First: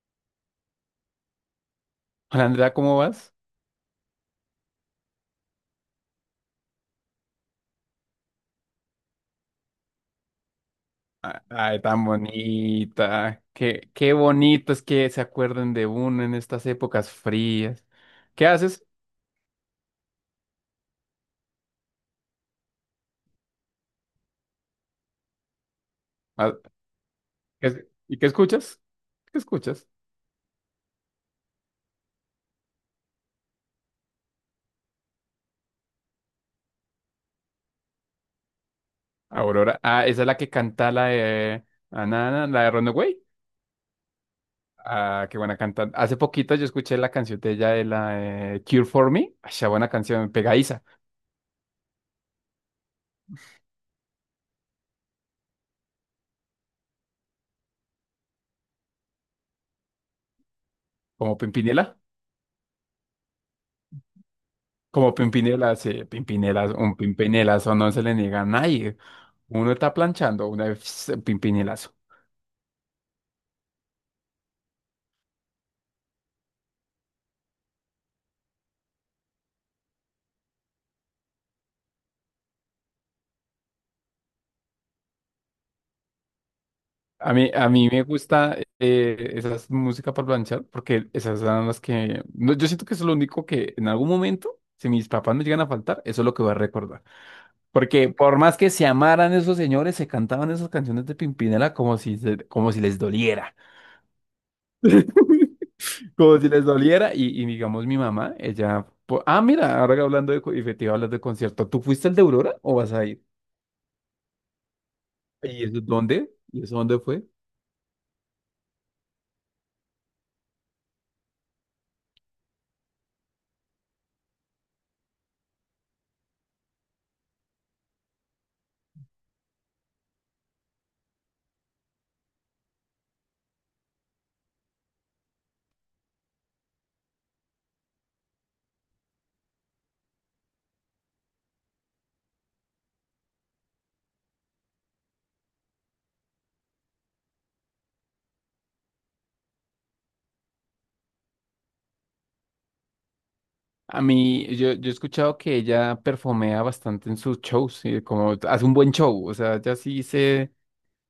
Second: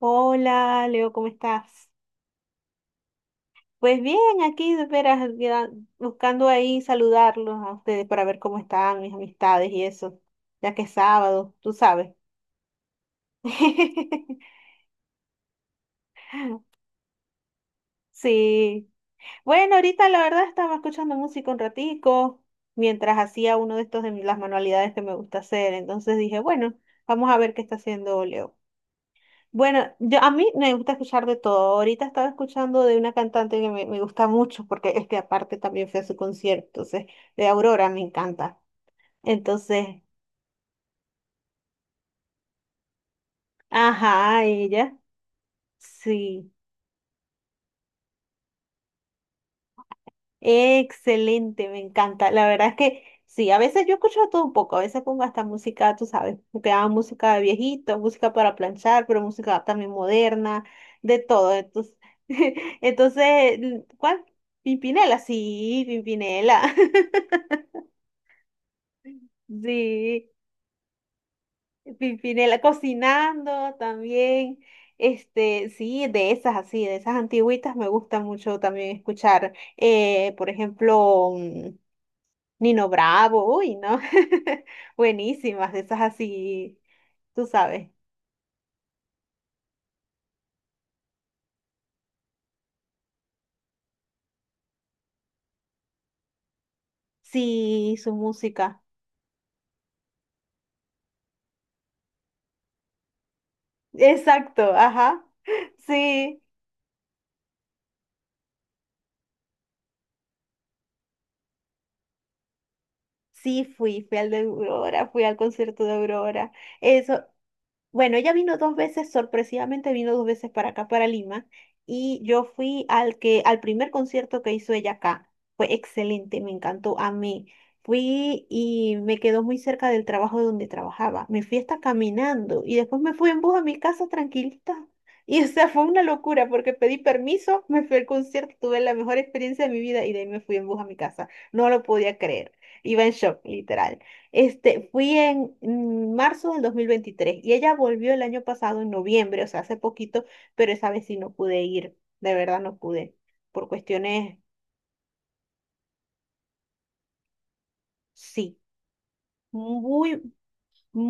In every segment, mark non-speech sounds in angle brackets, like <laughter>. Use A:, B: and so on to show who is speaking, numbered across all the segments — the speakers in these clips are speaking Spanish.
A: Hola, Leo, ¿cómo estás?
B: Hola Andrea, ¿cómo vas?
A: Pues bien, aquí de veras ya buscando ahí saludarlos a ustedes para ver cómo están mis amistades y eso, ya que es
B: Ah,
A: sábado, tú
B: ay, tan
A: sabes.
B: bonita. Qué
A: <laughs>
B: bonito es que se acuerden de uno en estas épocas frías. ¿Qué haces?
A: Sí. Bueno, ahorita la verdad estaba escuchando música un ratico mientras hacía uno de estos las manualidades que me gusta hacer, entonces dije,
B: Ah,
A: bueno, vamos a ver qué está
B: ¿Y
A: haciendo
B: qué
A: Leo.
B: escuchas? ¿Qué
A: Bueno,
B: escuchas?
A: a mí me gusta escuchar de todo. Ahorita estaba escuchando de una cantante que me gusta mucho porque es que aparte también fue a su concierto, entonces, de Aurora me encanta.
B: Aurora.
A: Entonces,
B: Ah, esa es la que canta la de Anana, la de Runaway.
A: ajá, ella,
B: Ah, qué buena canta. Hace
A: sí,
B: poquito yo escuché la canción de ella de la de Cure for Me. Ay, esa buena canción, pegadiza.
A: excelente, me encanta. La verdad es que sí, a veces yo escucho de todo un poco, a veces pongo hasta música, tú sabes, porque hago música de viejito, música para planchar, pero música también moderna, de
B: Como
A: todo. Entonces,
B: Pimpinela.
A: <laughs> entonces, ¿cuál?
B: Como
A: Pimpinela,
B: Pimpinela,
A: sí,
B: sí, Pimpinela,
A: Pimpinela.
B: un
A: <laughs>
B: Pimpinela, eso no se le niega a nadie. Uno está
A: Sí,
B: planchando, una vez pimpinelazo.
A: Pimpinela cocinando también. Sí, de esas así, de esas antigüitas me gusta mucho también escuchar. Por ejemplo, Nino Bravo, uy, ¿no? <laughs> Buenísimas, de esas así,
B: A
A: tú
B: mí, a mí
A: sabes.
B: me gusta, esas músicas para planchar, porque esas son las que, no, yo siento que eso es lo único que en algún momento, si mis papás me llegan a faltar, eso es lo que voy a recordar.
A: Sí,
B: Porque
A: su
B: por más que
A: música.
B: se amaran esos señores, se cantaban esas canciones de Pimpinela como si, como si les doliera.
A: Exacto, ajá.
B: <laughs> Como
A: Sí,
B: si les doliera. Y, digamos, mi mamá, ella. Ah, mira, ahora hablando de. Y te iba a hablar de concierto. ¿Tú fuiste el de Aurora o vas a ir?
A: sí, fui al de Aurora, fui al
B: ¿Y eso
A: concierto de
B: dónde?
A: Aurora.
B: ¿Y eso dónde
A: Eso,
B: fue?
A: Bueno, ella vino dos veces, sorpresivamente vino dos veces para acá, para Lima, y yo fui al primer concierto que hizo ella acá. Fue excelente, me encantó. A mí Fui y me quedó muy cerca del trabajo donde trabajaba. Me fui hasta caminando y después me fui en bus a mi casa tranquilita. <laughs> Y o sea, fue una locura porque pedí permiso, me fui al concierto, tuve la mejor experiencia de mi vida y de ahí me fui en bus a mi casa. No lo podía creer. Iba en shock, literal. Fui en marzo del 2023 y ella volvió el año pasado en noviembre, o sea, hace poquito, pero esa vez sí no pude ir, de verdad no pude, por
B: A
A: cuestiones,
B: mí, yo, yo he escuchado que ella perfumea bastante en sus shows, y como
A: sí,
B: hace un buen show, o sea, ya sí
A: muy
B: se,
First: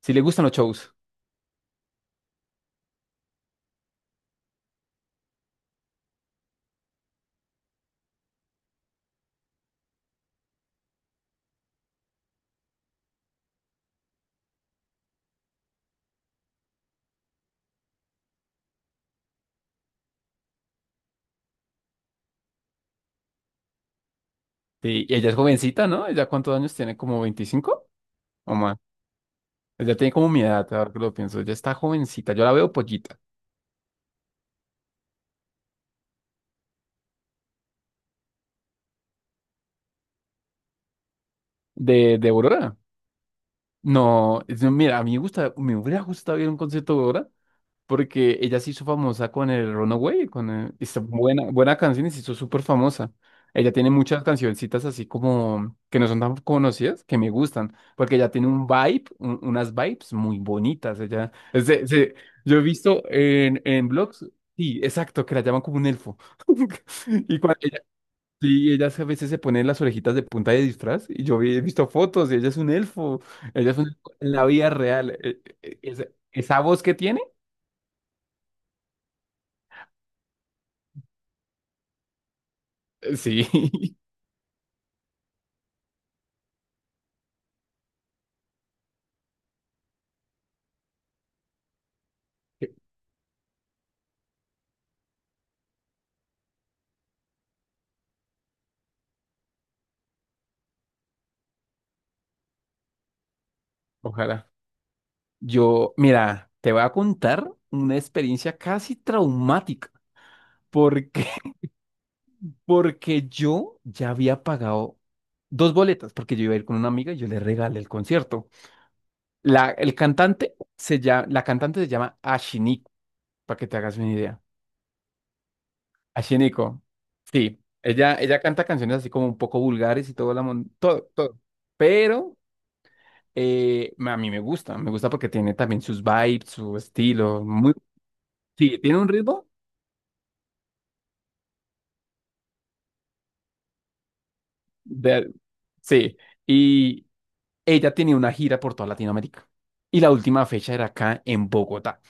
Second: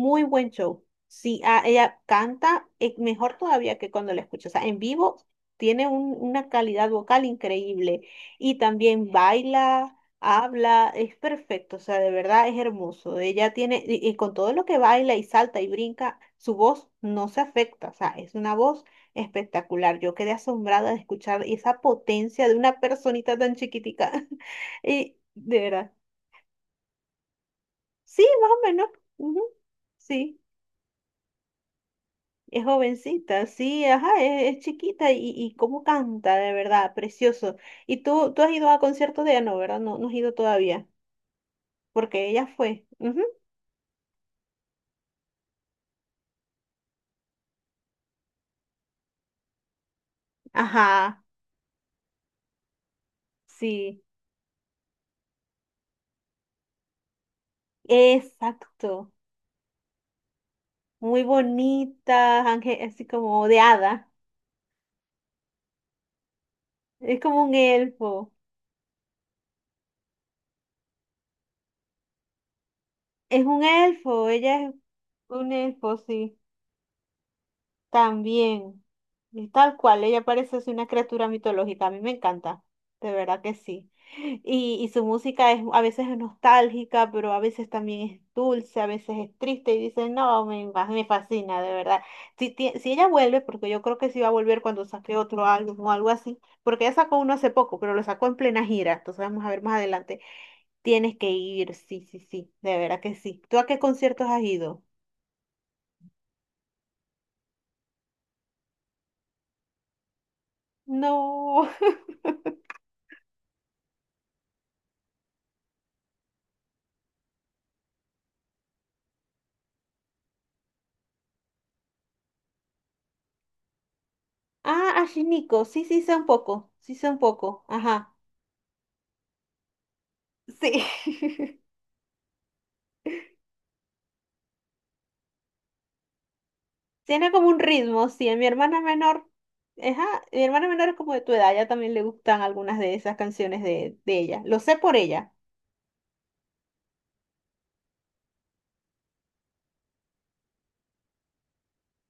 B: sí le gustan
A: buen
B: los
A: show.
B: shows.
A: Sí, ah, ella canta mejor todavía que cuando la escucho. O sea, en vivo tiene una calidad vocal increíble y también baila, habla, es perfecto. O sea, de verdad es hermoso. Ella tiene, y con todo lo que baila y salta y brinca, su voz no se afecta. O sea, es una voz espectacular. Yo quedé asombrada de escuchar esa potencia de una personita tan chiquitica. <laughs>
B: Sí, y
A: Y
B: ella es
A: de
B: jovencita,
A: verdad.
B: ¿no? ¿Ella cuántos años tiene? ¿Como 25
A: Sí, más
B: o
A: o
B: más?
A: menos. Ujú,
B: Ella tiene como
A: sí.
B: mi edad, ahora que lo pienso, ella está jovencita, yo la
A: Es
B: veo pollita.
A: jovencita, sí, ajá, es chiquita y cómo canta, de verdad, precioso. Y tú has ido a conciertos de ella, no, ¿verdad? No, no has ido todavía,
B: ¿De,
A: porque
B: de
A: ella
B: Aurora?
A: fue. Ujú.
B: No, mira, a mí me gusta, me hubiera gustado ir a un concierto de Aurora, porque ella se hizo famosa con el Runaway, con esta
A: Ajá,
B: buena, buena canción y se hizo súper famosa. Ella tiene
A: sí,
B: muchas cancioncitas así como que no son tan conocidas, que me gustan, porque ella tiene un vibe,
A: exacto.
B: unas vibes muy bonitas.
A: Muy
B: Ella, es de- se-
A: bonita,
B: Yo he
A: ángel,
B: visto
A: así como de
B: en,
A: hada.
B: blogs, sí, exacto, que la llaman como un elfo. <laughs>
A: Es
B: Y
A: como un
B: cuando ella,
A: elfo.
B: sí, ella a veces se pone las orejitas de punta de disfraz, y yo he visto fotos, y ella es un elfo,
A: Es un
B: ella es un elfo
A: elfo,
B: en la
A: ella
B: vida
A: es
B: real. Eh,
A: un
B: eh,
A: elfo,
B: esa
A: sí.
B: esa voz que tiene.
A: También, y tal cual, ella parece así una criatura mitológica, a mí me encanta, de verdad
B: Sí,
A: que sí.
B: <laughs>
A: Y su música es a veces es nostálgica, pero a veces también es dulce, a veces es triste y dicen, no, me fascina, de verdad. Si ella vuelve, porque yo creo que sí va a volver cuando saque otro álbum o algo así, porque ella sacó uno hace poco, pero lo sacó en plena gira, entonces vamos a ver más adelante. Tienes que ir, sí, sí, sí, de verdad que sí. ¿Tú a qué conciertos has
B: ojalá.
A: ido?
B: Yo, mira, te voy a contar una experiencia casi traumática, porque
A: No.
B: <laughs> porque yo ya había pagado dos boletas, porque yo iba a ir con una amiga y yo le regalé el concierto. La, el cantante se llama, la cantante se llama Ashiniko, para que te hagas una idea.
A: Ah, ashinico, sí, sí sí sé un poco,
B: Ashiniko,
A: sí sé un
B: sí,
A: poco, ajá,
B: ella canta canciones así como un poco vulgares y todo, la
A: sí.
B: todo, todo.
A: <laughs>
B: Pero a mí me gusta porque tiene también sus vibes, su
A: Tiene
B: estilo,
A: como un
B: muy.
A: ritmo, sí, a mi
B: Sí,
A: hermana
B: tiene un
A: menor,
B: ritmo
A: ajá, mi hermana menor es como de tu edad, ya también le gustan algunas de esas canciones de ella, lo sé por ella.
B: de. Sí, y ella tenía una gira por toda Latinoamérica. Y la última fecha era acá en Bogotá.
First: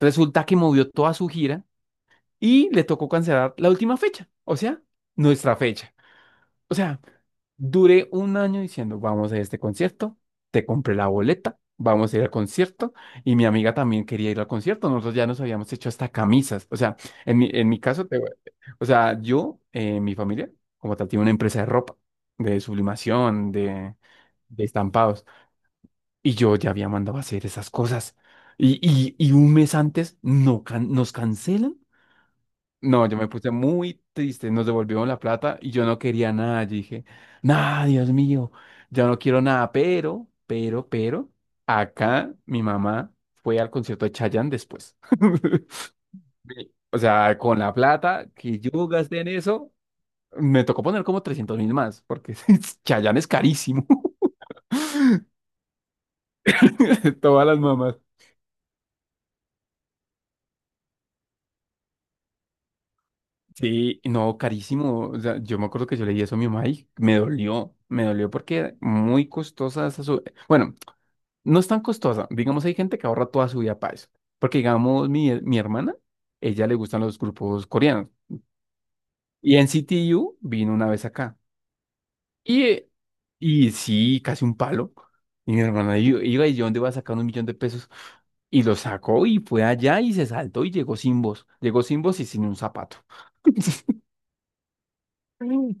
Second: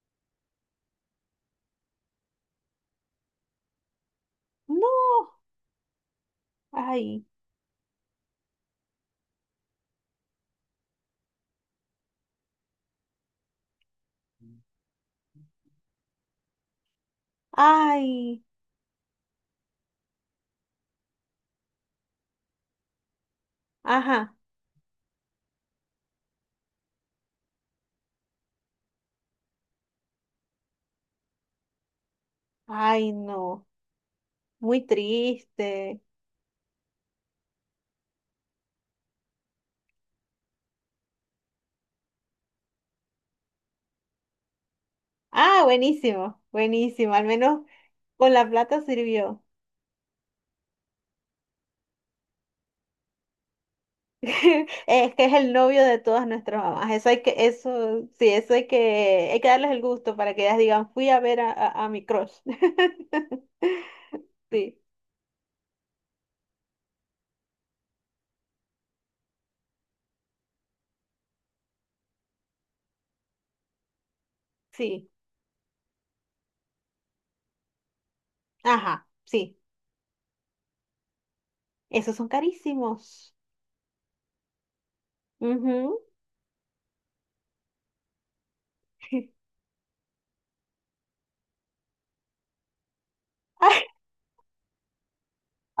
B: Resulta que movió toda su gira y le tocó cancelar la última fecha, o sea,
A: No,
B: nuestra fecha. O sea,
A: ay,
B: duré un año diciendo, vamos a este concierto, te compré la boleta, vamos a ir al concierto, y mi amiga también quería ir al concierto, nosotros ya nos habíamos hecho hasta camisas, o sea, en mi caso, te.
A: ay,
B: O sea, yo, mi familia, como tal, tiene una empresa de ropa, de sublimación, de,
A: ajá,
B: de estampados, y yo ya había mandado a hacer esas cosas, y un mes antes no nos cancelan. No,
A: ay,
B: yo me puse
A: no,
B: muy triste, nos
A: muy
B: devolvieron la plata y yo no
A: triste.
B: quería nada. Yo dije, nada, Dios mío, yo no quiero nada, pero, acá mi mamá fue al concierto de Chayanne después.
A: Ah,
B: <laughs>
A: buenísimo,
B: Sí. O
A: buenísimo, al
B: sea, con
A: menos
B: la plata
A: con la
B: que
A: plata
B: yo gasté en
A: sirvió.
B: eso, me tocó poner como 300.000 más, porque <laughs> Chayanne es carísimo.
A: <laughs> Es que es el novio de todas nuestras mamás. Eso
B: <laughs>
A: hay que,
B: Todas las mamás.
A: eso, sí, eso hay que darles el gusto para que ellas digan, fui a ver a mi crush. <laughs>
B: Sí, no,
A: Sí,
B: carísimo. O sea, yo me acuerdo que yo leí eso a mi mamá y me dolió porque muy costosa esa Bueno, no es tan costosa. Digamos, hay gente que ahorra toda su vida para eso. Porque,
A: sí,
B: digamos, mi hermana, ella le gustan los grupos coreanos.
A: ajá, sí.
B: Y en CTU vino una vez acá.
A: Esos son
B: Y, eh,
A: carísimos.
B: y sí, casi un palo. Y mi hermana
A: Ujú.
B: iba y yo, ¿dónde va a sacar 1 millón de pesos? Y lo sacó
A: <laughs>
B: y fue allá y se saltó y llegó sin voz. Llegó sin voz y sin un zapato. <laughs>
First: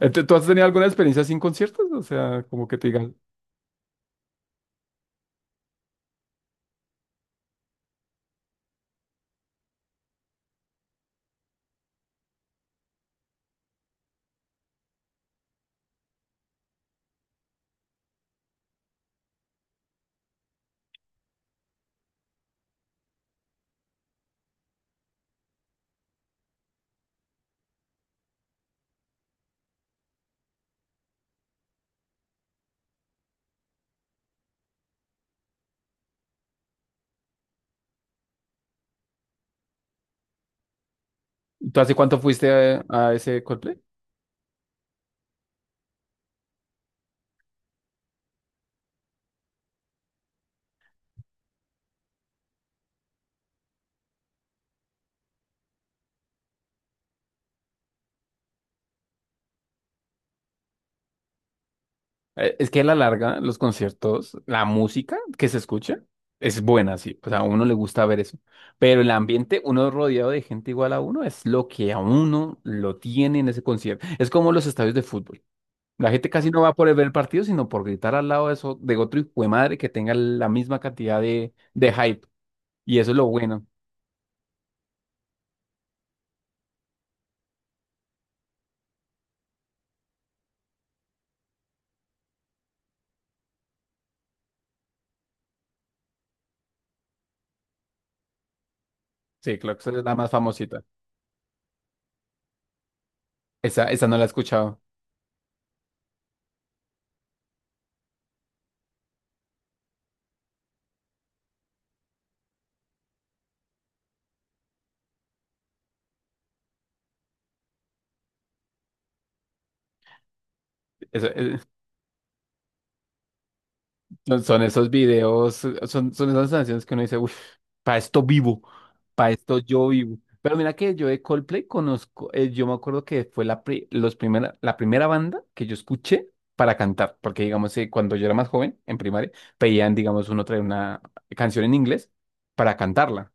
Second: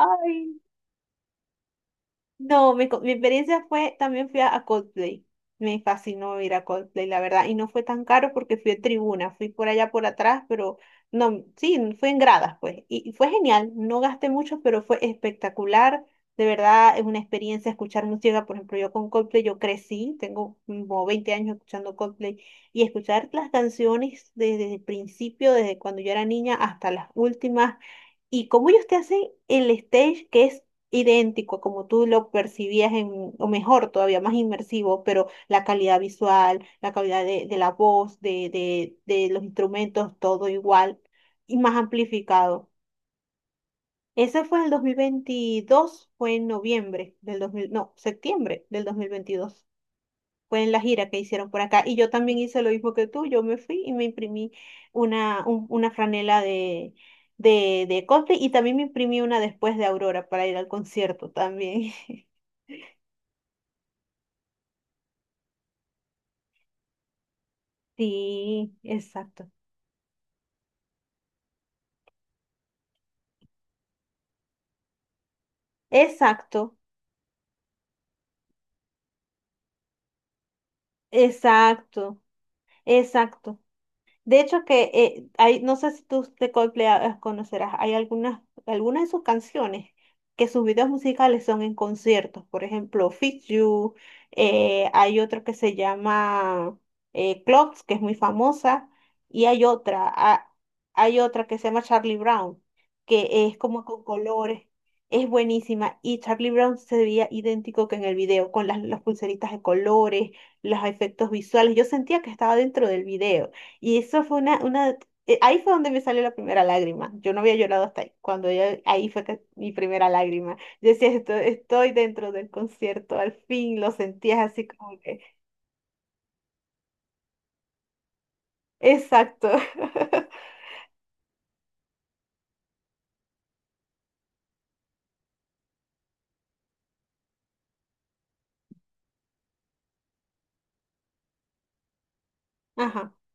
B: ¿Tú has tenido alguna experiencia sin conciertos? O sea, como
A: no,
B: que
A: mi,
B: te
A: co- mi
B: digan,
A: experiencia fue, también fui a Coldplay. Me fascinó ir a Coldplay, la verdad. Y no fue tan caro porque fui a tribuna, fui por allá por atrás, pero no, sí, fue en gradas, pues. Y fue genial, no gasté mucho, pero fue espectacular. De verdad, es una experiencia escuchar música. Por ejemplo, yo con Coldplay, yo crecí, tengo como 20 años escuchando Coldplay. Y escuchar las canciones desde el principio, desde cuando yo era niña hasta las últimas. Y cómo ellos te hacen el stage que es idéntico como tú lo percibías en, o mejor, todavía más inmersivo, pero la calidad visual, la calidad de la voz, de los instrumentos, todo igual y más
B: ¿tú hace cuánto fuiste
A: amplificado.
B: a ese Coldplay?
A: Ese fue en el 2022, fue en noviembre del dos mil, no, septiembre del 2022. Fue en la gira que hicieron por acá. Y yo también hice lo mismo que tú. Yo me fui y me imprimí una franela de Coldplay y también me imprimí una después de Aurora para ir al concierto también. <laughs>
B: Es que a la larga, los conciertos, la música que se escucha es buena, sí. O sea, a uno le gusta ver eso.
A: Sí,
B: Pero el
A: exacto.
B: ambiente, uno rodeado de gente igual a uno, es lo que a uno lo tiene en ese concierto. Es como los estadios de fútbol. La gente casi no va
A: Exacto,
B: por el ver el partido, sino por gritar al lado de, eso, de otro hijo de madre que tenga la misma cantidad de
A: exacto,
B: hype. Y eso es lo
A: exacto.
B: bueno.
A: De hecho que hay, no sé si tú de Coldplay ah, conocerás, hay algunas de sus canciones que sus videos musicales son en conciertos. Por ejemplo, Fix You, hay otro que se llama Clocks, que es muy famosa, y
B: Sí,
A: hay
B: claro que esa es
A: otra,
B: la más
A: ah,
B: famosita.
A: hay otra que se llama Charlie Brown, que es
B: Esa,
A: como con
B: esa no la he
A: colores,
B: escuchado.
A: es buenísima. Y Charlie Brown se veía idéntico que en el video, con las pulseritas de colores, los efectos visuales. Yo sentía que estaba dentro del video. Y eso fue una, ahí fue donde me salió la primera lágrima. Yo no había llorado hasta ahí. Cuando ella, ahí fue que- mi primera lágrima. Yo decía, estoy dentro del concierto, al fin lo sentías
B: No, son
A: así
B: esos
A: como que,"
B: videos, son esas canciones que uno dice, uff, para esto vivo, para
A: exacto.
B: esto
A: <laughs>
B: yo vivo. Pero mira que yo de Coldplay conozco, yo me acuerdo que fue la primera banda que yo escuché para cantar, porque digamos, cuando yo era más joven, en primaria, pedían, digamos, uno trae una canción en inglés para
A: Ajá.
B: cantarla.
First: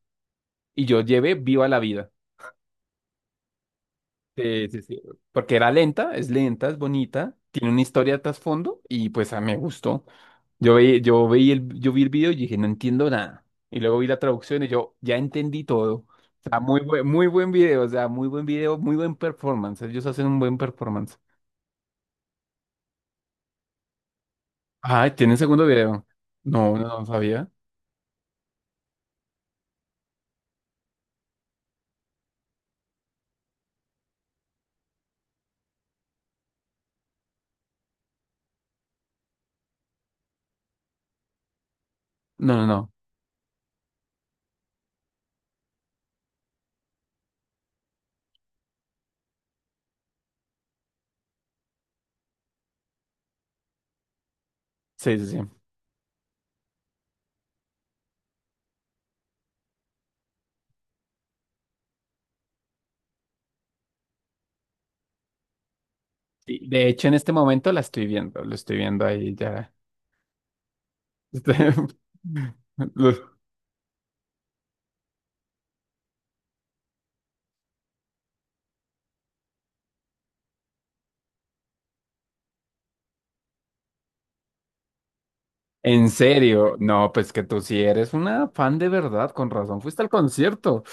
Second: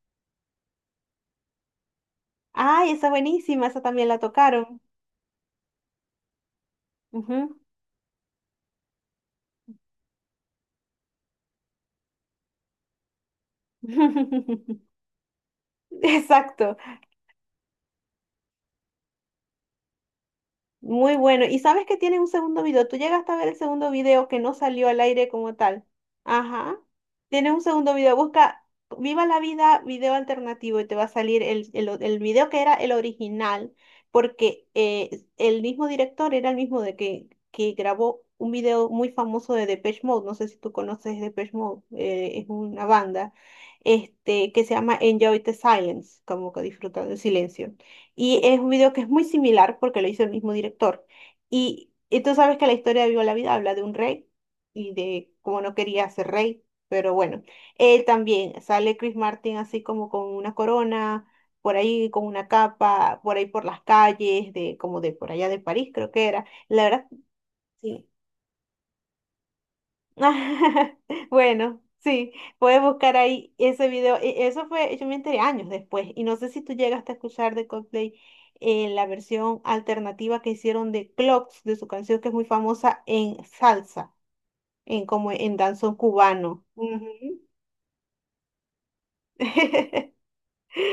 B: Y yo llevé Viva la Vida.
A: Ay, esa buenísima, esa también la
B: Sí,
A: tocaron.
B: sí, sí. Porque era lenta, es bonita,
A: Ujú.
B: tiene una historia de trasfondo y pues a mí me gustó. Yo vi el video y dije, no entiendo nada. Y luego vi la traducción y
A: <laughs>
B: yo ya entendí todo. O sea,
A: Exacto.
B: muy buen video, o sea, muy buen video, muy buen performance. Ellos hacen un buen
A: Muy
B: performance.
A: bueno. Y sabes que tiene un segundo video. Tú llegaste a ver el segundo video que no salió al
B: Ah,
A: aire
B: ¿tienen
A: como
B: segundo
A: tal.
B: video? No,
A: Ajá.
B: no, no sabía.
A: Tiene un segundo video. Busca Viva la Vida video alternativo y te va a salir el video que era el original, porque el mismo director era el mismo que grabó un video muy famoso de Depeche Mode. No sé si tú conoces Depeche Mode. Es
B: No, no,
A: una
B: no.
A: banda que se llama Enjoy the Silence, como que disfruta del silencio. Y es un video que es muy similar porque lo hizo el mismo director. Y tú sabes que la historia de Viva la Vida habla de un rey y
B: Sí, sí,
A: de cómo
B: sí.
A: no quería ser rey, pero bueno, él también sale Chris Martin así como con una corona, por ahí con una capa, por ahí por las calles, de como de por allá de París creo que era.
B: Y,
A: La
B: de
A: verdad,
B: hecho, en este momento la estoy
A: sí.
B: viendo, lo estoy viendo ahí ya.
A: <laughs> Bueno,
B: <laughs>
A: sí, puedes buscar
B: Lo-
A: ahí ese video. Eso fue, yo me enteré años después y no sé si tú llegaste a escuchar de Coldplay la versión alternativa que hicieron de Clocks, de su canción que es muy famosa en salsa, en como en danzón
B: En
A: cubano.
B: serio,
A: Ujú.
B: no, pues que tú sí eres una fan de verdad, con razón. Fuiste al
A: <laughs>
B: concierto.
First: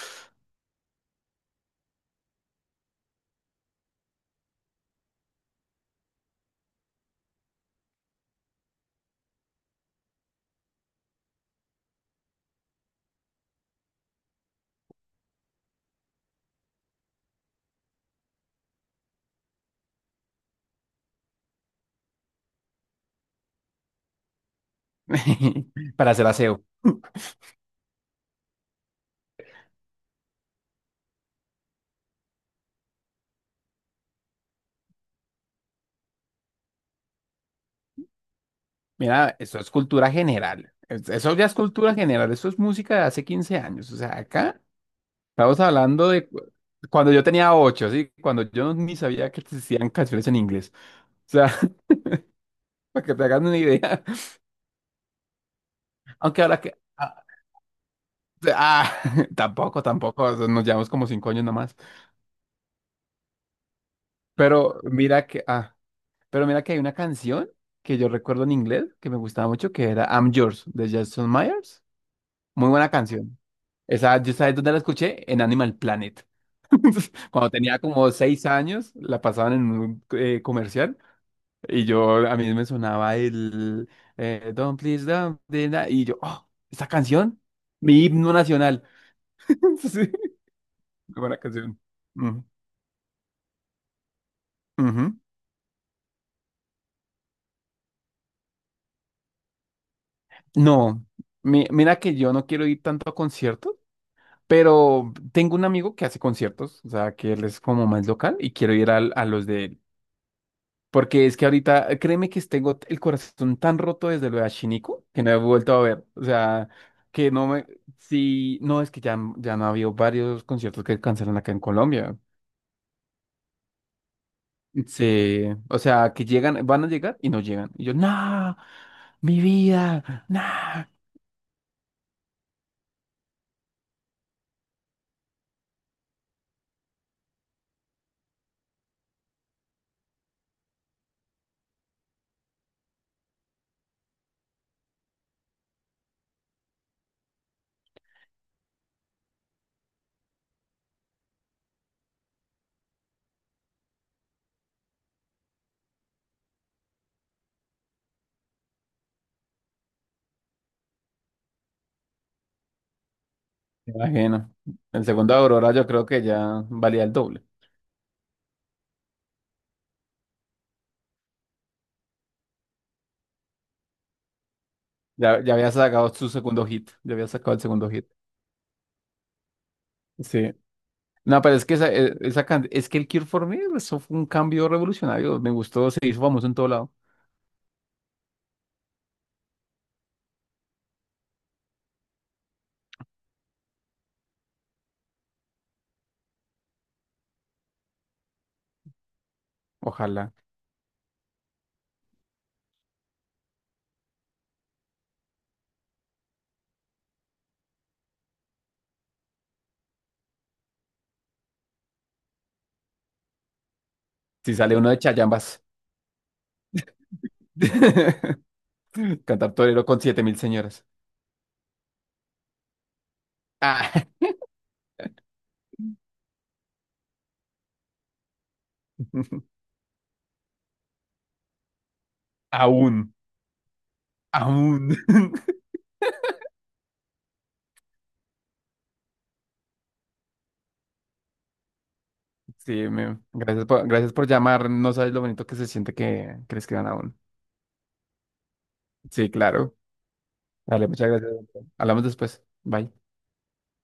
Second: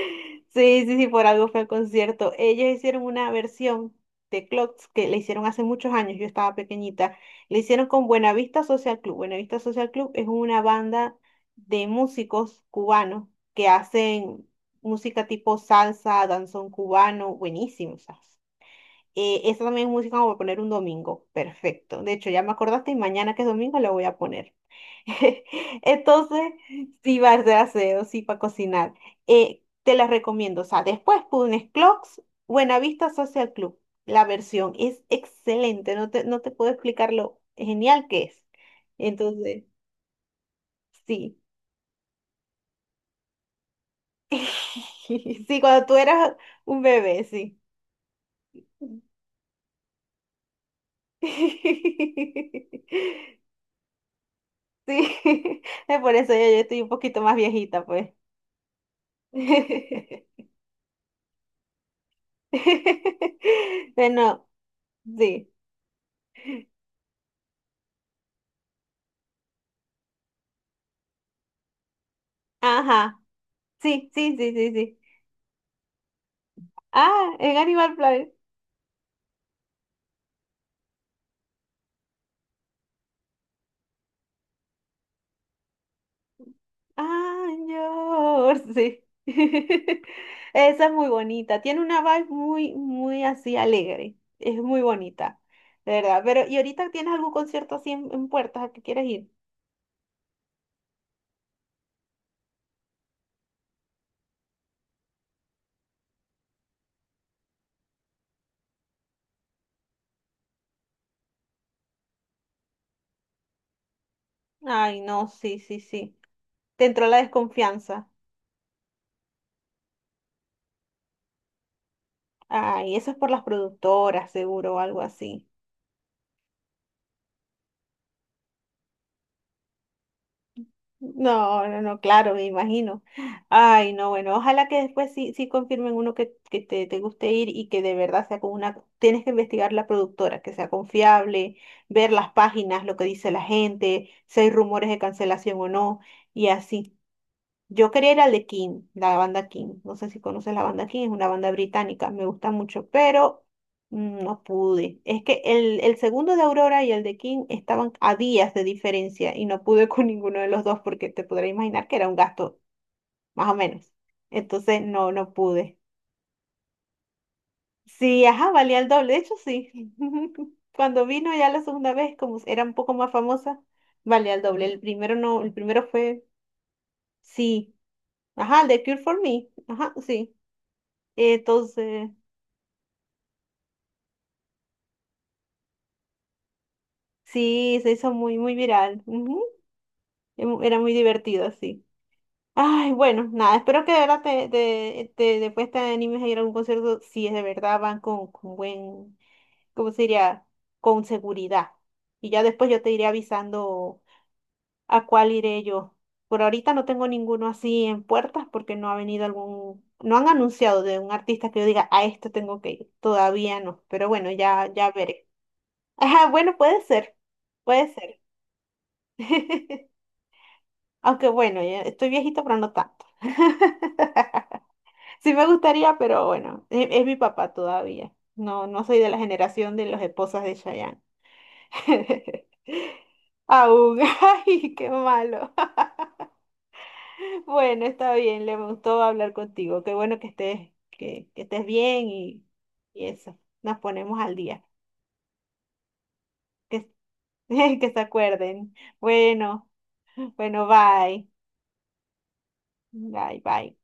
A: Sí, sí, sí, por algo fue el concierto. Ellos hicieron una versión de Clocks que le hicieron hace muchos años, yo estaba pequeñita. Le hicieron con Buenavista Social Club. Buenavista Social Club es una banda de músicos cubanos que hacen música tipo salsa, danzón cubano, buenísimo, o sea. Esa también es música como para poner un domingo, perfecto. De hecho, ya me acordaste y mañana que es domingo la voy a poner. <laughs>
B: <laughs> Para hacer
A: Entonces,
B: aseo.
A: sí va a hacer aseo, sí para cocinar. Te las recomiendo. O sea, después pones Clocks, Buenavista Social Club. La versión es excelente. No te puedo explicar lo genial que es.
B: Mira, eso
A: Entonces,
B: es cultura general. Eso
A: sí.
B: ya es cultura general. Eso es música de hace 15 años. O sea, acá
A: <laughs> Sí,
B: estamos
A: cuando tú
B: hablando de
A: eras un
B: cuando yo
A: bebé,
B: tenía
A: sí.
B: 8, ¿sí? Cuando yo ni sabía que existían canciones en inglés. O sea, <laughs>
A: <laughs>
B: para que te hagas una idea.
A: Sí. <laughs> Es por eso yo,
B: Aunque
A: yo
B: ahora que.
A: estoy un poquito más viejita, pues.
B: Ah, <laughs> tampoco, tampoco. O
A: <laughs>
B: sea, nos llevamos como 5 años nomás.
A: Bueno,
B: Pero mira que.
A: sí.
B: Ah, pero mira que hay una canción que yo recuerdo en inglés que me gustaba mucho, que era I'm Yours, de Jason Myers. Muy buena
A: Ajá.
B: canción.
A: Sí,
B: Esa, ¿yo
A: sí, sí,
B: sabes
A: sí,
B: dónde la
A: sí.
B: escuché? En Animal Planet. <laughs>
A: Ah,
B: Cuando
A: en
B: tenía
A: Animal
B: como
A: Planet.
B: 6 años, la pasaban en un comercial y yo a mí me sonaba el Don't Please Don't y yo, oh, esta canción,
A: Ah,
B: mi himno
A: años,
B: nacional.
A: sí.
B: <laughs>
A: <laughs>
B: Sí,
A: Esa es muy
B: qué buena
A: bonita.
B: canción.
A: Tiene una vibe
B: Ujú,
A: muy, muy así alegre. Es muy
B: ujú.
A: bonita, de verdad. Pero, ¿y ahorita tienes algún concierto así en puertas a que quieres ir?
B: No, mira que yo no quiero ir tanto a conciertos, pero tengo un amigo que hace conciertos, o sea, que él es como más local y quiero ir a los de él. Porque es que ahorita, créeme que tengo el corazón tan roto desde lo de
A: Ay,
B: Shiniko que
A: no,
B: no he
A: sí,
B: vuelto
A: sí,
B: a ver.
A: sí.
B: O sea,
A: Te entró la
B: que no me.
A: desconfianza.
B: Sí, no, es que ya, ya han habido varios conciertos que cancelan acá en Colombia.
A: Ay, eso es por las productoras, seguro, o algo
B: Sí,
A: así.
B: o sea, que llegan, van a llegar y no llegan. Y yo, no, mi vida, no.
A: No, no, no, claro, me imagino. Ay, no, bueno, ojalá que después sí, sí confirmen uno que te guste ir y que de verdad sea con una... Tienes que investigar la productora, que sea confiable, ver las páginas, lo que dice la gente, si hay rumores de cancelación o no, y así. Yo quería ir al de King, la banda King. No sé si conoces la banda King, es una banda británica, me gusta mucho, pero no pude. Es que el segundo de Aurora y el de King estaban a días de diferencia y no pude <laughs> con ninguno de los dos porque te podrás imaginar que era un gasto, más o menos.
B: Me imagino.
A: Entonces,
B: El
A: no, no
B: segundo Aurora,
A: pude.
B: yo creo que ya valía el doble.
A: Sí, ajá, valía el doble, de hecho sí. <laughs> Cuando vino ya la segunda vez, como era un poco más famosa, valía el doble. El primero
B: Ya,
A: no, el
B: ya había
A: primero
B: sacado
A: fue,
B: su segundo hit. Ya había sacado el
A: sí,
B: segundo hit.
A: ajá, el de Cure for Me, ajá, sí.
B: Sí. No, pero es que esa,
A: Entonces,
B: es que el Cure for Me, pues, eso fue un cambio revolucionario. Me gustó, se hizo famoso en todo lado.
A: sí, se hizo muy, muy viral. Ujú. Era muy divertido, así. Ay, bueno, nada, espero que de verdad después te animes a ir a algún concierto, si es de verdad van con buen, ¿cómo se
B: Ojalá.
A: diría? Con seguridad. Y ya después yo te iré avisando a cuál iré yo. Por ahorita no tengo ninguno así en puertas porque no ha venido algún, no han anunciado de un artista que yo diga, a esto tengo que ir. Todavía no, pero bueno,
B: Si
A: ya,
B: sale
A: ya
B: uno de
A: veré.
B: Chayambas.
A: Ajá, bueno, puede ser. Puede ser.
B: <laughs> Cantar torero con
A: <laughs>
B: 7.000 señoras.
A: Aunque bueno, ya estoy viejito, pero no tanto.
B: Ah,
A: <laughs> Sí me gustaría, pero bueno, es, mi papá todavía. No, no soy de la
B: <laughs>
A: generación de las esposas de Chayanne. <laughs>
B: aún,
A: Aún, <laughs> ay, qué
B: aún.
A: malo.
B: <laughs>
A: <laughs> Bueno, está bien, le gustó hablar contigo. Qué bueno que estés, que estés bien y,
B: Sí,
A: y eso.
B: gracias
A: Nos
B: por, gracias
A: ponemos
B: por
A: al día.
B: llamar. No sabes lo bonito que se siente que crees que van
A: Que,
B: aún.
A: <laughs> que se acuerden.
B: Sí,
A: Bueno,
B: claro.
A: bueno,
B: Dale, muchas
A: bye.
B: gracias. Hablamos después. Bye.
A: Bye, bye.